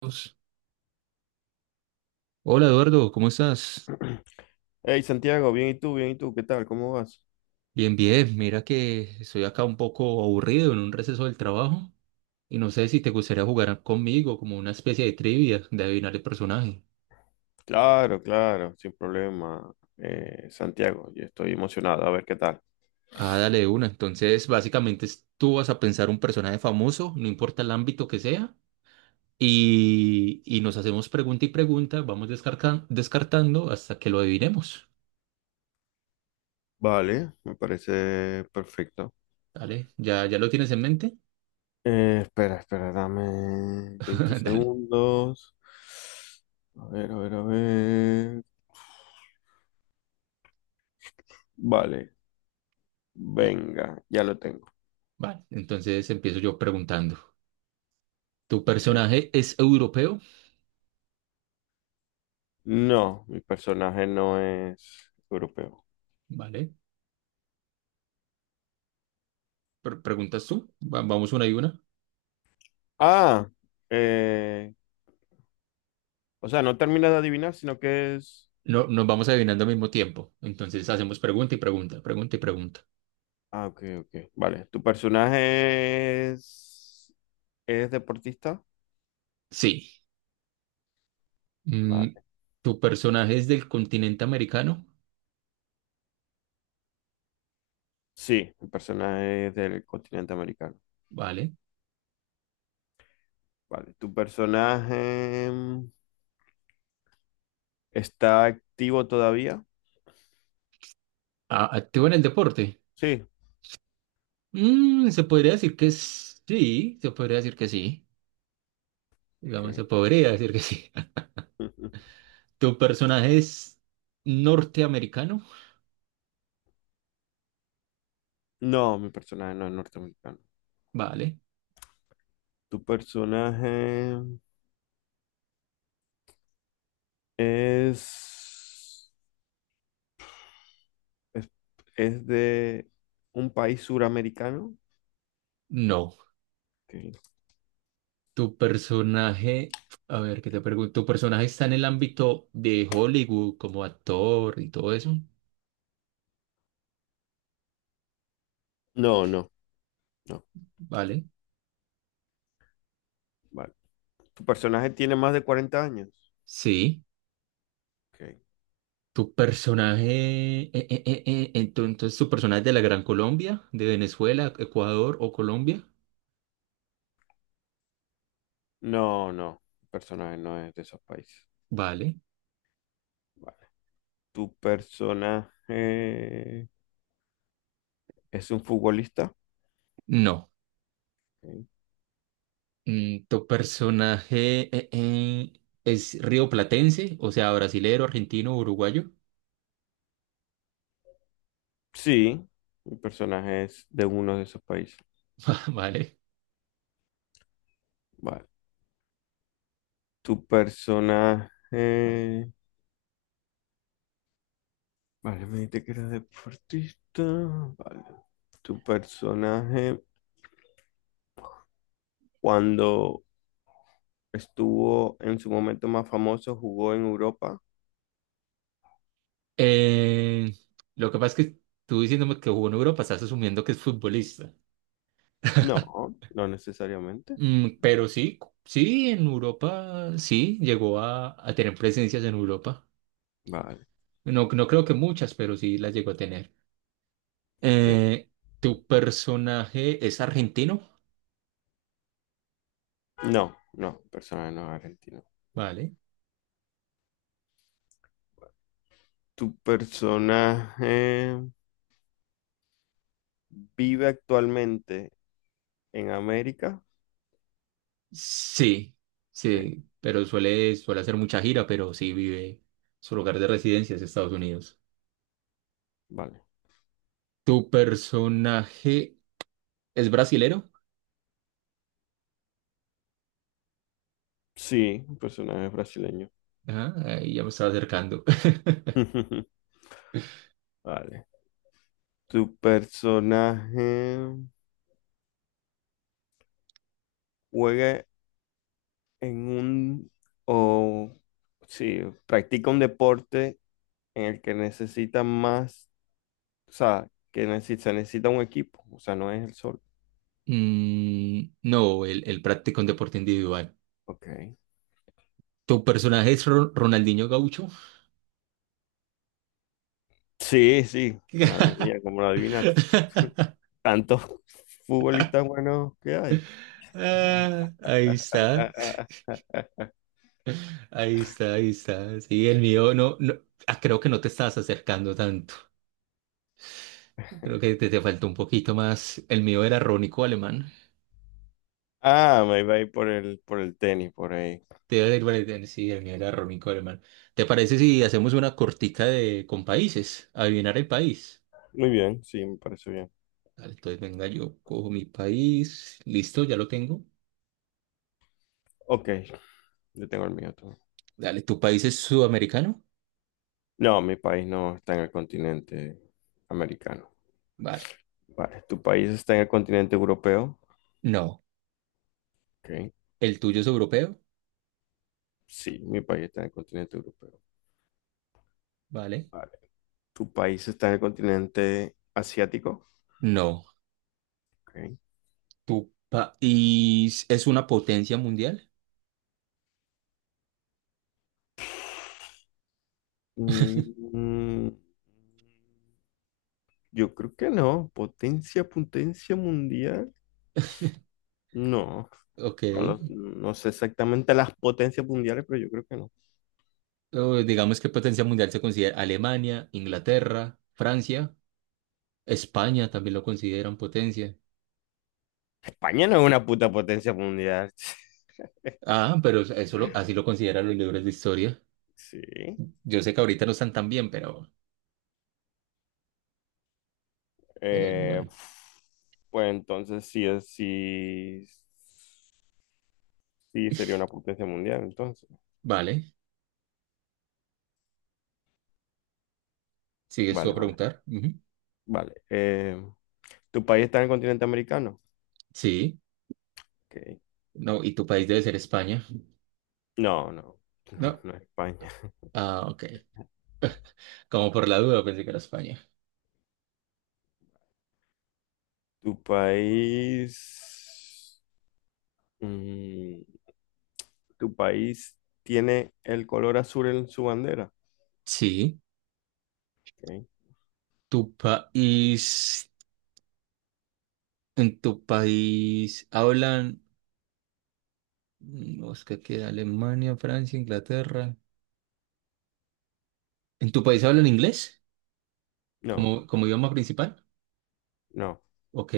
Dios. Hola Eduardo, ¿cómo estás? Hey Santiago, bien y tú, ¿qué tal? ¿Cómo vas? Bien, bien. Mira que estoy acá un poco aburrido en un receso del trabajo y no sé si te gustaría jugar conmigo como una especie de trivia de adivinar el personaje. Claro, claro, sin problema, Santiago, yo estoy emocionado, a ver qué tal. Ah, dale de una. Entonces, básicamente tú vas a pensar un personaje famoso, no importa el ámbito que sea, y nos hacemos pregunta y pregunta, vamos descartando hasta que lo adivinemos. Vale, me parece perfecto. Dale, ¿ya lo tienes en mente? Espera, espera, dame 20 Dale. segundos. A ver, a ver, a ver. Vale, Y- venga, ya lo tengo. Vale, entonces empiezo yo preguntando. ¿Tu Ok. personaje es europeo? No, mi personaje no es europeo. Vale. ¿Preguntas tú? Vamos una y una. Ah, eh, o sea, no terminas de adivinar, sino que es... No, nos vamos adivinando al mismo tiempo. Entonces hacemos pregunta y pregunta, pregunta y pregunta. Ah, ok, ok. Vale. ¿Tu personaje es deportista? Sí. Mm, Vale. ¿tu personaje es del continente americano? Sí, mi personaje es del continente americano. Vale. Vale. ¿Tu personaje está activo todavía? ¿Activo en el deporte? Sí. Mm, se podría decir que sí. Se podría decir que sí. Digamos, se Ok. podría decir que sí. ¿Tu personaje es norteamericano? No, mi personaje no es norteamericano. Vale. ¿Tu personaje es, es, es de un país suramericano? No. Ok. Tu personaje, a ver, ¿qué te pregunto? ¿Tu personaje está en el ámbito de Hollywood como actor y todo eso? No, no, no. ¿Vale? Vale. ¿Tu personaje tiene más de 40 años? Sí. Ok. ¿Tu personaje, entonces tu personaje es de la Gran Colombia, de Venezuela, Ecuador o Colombia? No, no. El personaje no es de esos países. ¿Vale? Vale. ¿Tu personaje es un futbolista? No. Ok. Mm, ¿tu personaje es rioplatense, o sea, brasilero, argentino, uruguayo? Sí, mi personaje es de uno de esos países. ¿Vale? Vale. ¿Tu personaje... Vale, me dijiste que era deportista. Vale. ¿Tu personaje cuando estuvo en su momento más famoso jugó en Europa? Eh, lo que pasa es que tú diciéndome que jugó en Europa, estás asumiendo que es futbolista. No, no necesariamente. Mm, pero sí, sí, en Europa, sí, llegó a tener presencias en Europa. Vale. No, no creo que muchas, pero sí las llegó a tener. Ok. Eh, ¿Tu personaje es argentino? No, no, personaje no es argentino. Vale. ¿Tu personaje vive actualmente en América? Sí, Ok, sí, pero suele, suele hacer mucha gira, pero sí vive, su lugar de residencia es Estados Unidos. vale. ¿Tu personaje es brasilero? Sí, un personaje brasileño. Ah, ahí ya me estaba acercando. Vale. ¿Tu personaje juega en un o sí, practica un deporte en el que necesita más, o sea, que necesita, necesita un equipo, o sea, no es el sol. Mm, no, él practica un deporte individual. Ok. ¿Tu personaje es Ronaldinho Gaucho? Sí, sí, madre mía, como lo adivinaste. Tantos futbolistas buenos que hay. Ah, ahí está, ahí está, ahí está. Sí, el mío no, no, ah, creo que no te estás acercando tanto. Creo que te faltó un poquito más. El mío era Rónico Alemán. Ah, me iba a ir por el tenis, por ahí. Te iba a decir, vale, sí, el mío era Rónico Alemán. ¿Te parece si hacemos una cortica de con países? Adivinar el país. Muy bien, sí, me parece bien. Dale, entonces venga, yo cojo mi país. Listo, ya lo tengo. Ok, yo tengo el mío todo. Dale, ¿tu país es sudamericano? No, mi país no está en el continente americano. Vale. Vale, ¿tu país está en el continente europeo? No. Ok, ¿El tuyo es europeo? sí, mi país está en el continente europeo. ¿Vale? Vale. ¿Tu país está en el continente asiático? No. Ok. ¿Tu país es una potencia mundial? Mm, yo creo que no. Potencia, potencia mundial. No. Ok. No, lo- no sé exactamente las potencias mundiales, pero yo creo que no. O digamos que potencia mundial se considera Alemania, Inglaterra, Francia, España también lo consideran potencia. España no es una puta potencia mundial. Ah, pero así lo consideran los libros de historia. Sí. Yo sé que ahorita no están tan bien, pero Eh, bueno. pues entonces sí, es- sí, sí sería una potencia mundial, entonces. Vale, sigues tú a Vale, vale, preguntar. Ujú. vale. ¿Tu país está en el continente americano? Sí, Ok. no, y tu país debe ser España. No, no, no, No. no es España. Ah, ok. Como por la duda pensé que era España. ¿Tu país... mm, ¿tu país tiene el color azul en su bandera? Sí, Ok. tu país ¿En tu país hablan, mm, Oscar, que Alemania, Francia, Inglaterra? ¿En tu país hablan inglés No, como, como idioma principal? no, Ok.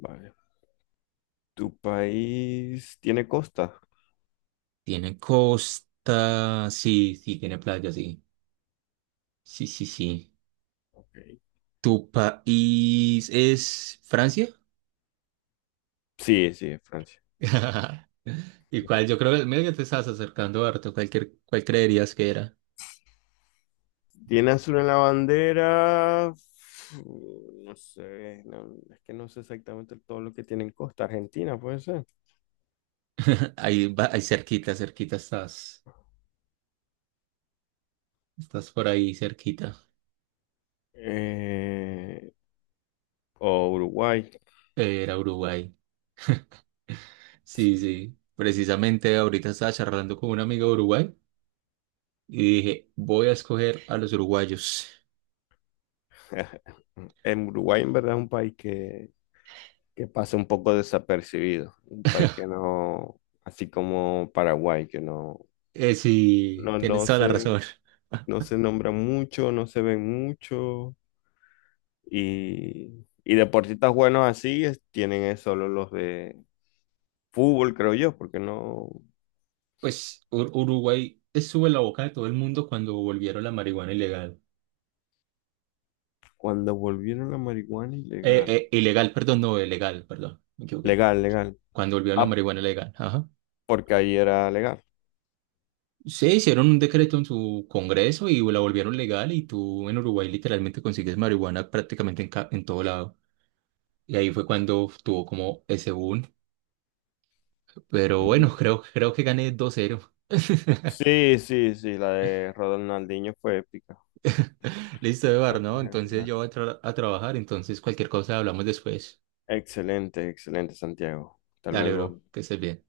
vale. ¿Tu país tiene costa? Tiene costa, sí, sí, tiene playa, sí. Sí, sí, sí. Ok. ¿Tu país es Francia? Sí, sí, es Francia. ¿Y cuál? Yo creo que medio que te estás acercando, harto. Cualquier, ¿cuál creerías que era? ¿Tiene azul en la bandera? Mm, no sé, no, es que no sé exactamente todo lo que tiene en costa. Argentina, puede ser. Ahí, ahí cerquita, cerquita estás. Estás por ahí cerquita. Eh, o Uruguay. Era Uruguay. Sí, sí. Precisamente ahorita estaba charlando con un amigo de Uruguay y dije, voy a escoger a los uruguayos. En Uruguay en verdad es un país que pasa un poco desapercibido, un país que no, así como Paraguay, que no, Sí, no, tienes no toda la se, razón. no se nombra mucho, no se ven mucho y deportistas buenos así es- tienen es solo los de fútbol, creo yo, porque no, Pues Uruguay estuvo en la boca de todo el mundo cuando volvieron la marihuana ilegal. cuando volvieron la marihuana ilegal, Ilegal, perdón, no, legal, perdón, me equivoqué. legal, legal, Cuando volvieron la ah, marihuana legal, ajá. porque ahí era legal. Sí, hicieron un decreto en su congreso y la volvieron legal y tú en Uruguay literalmente consigues marihuana prácticamente en, en todo lado. Y ahí fue cuando tuvo como ese boom. Pero bueno, creo, creo que gané 2-0. Sí, sí, sí, la de Ronaldinho fue épica. Listo, Eduardo, ¿no? Entonces yo voy a, a trabajar, entonces cualquier cosa hablamos después. Excelente, excelente, Santiago. Hasta Dale, bro, luego. que estés bien.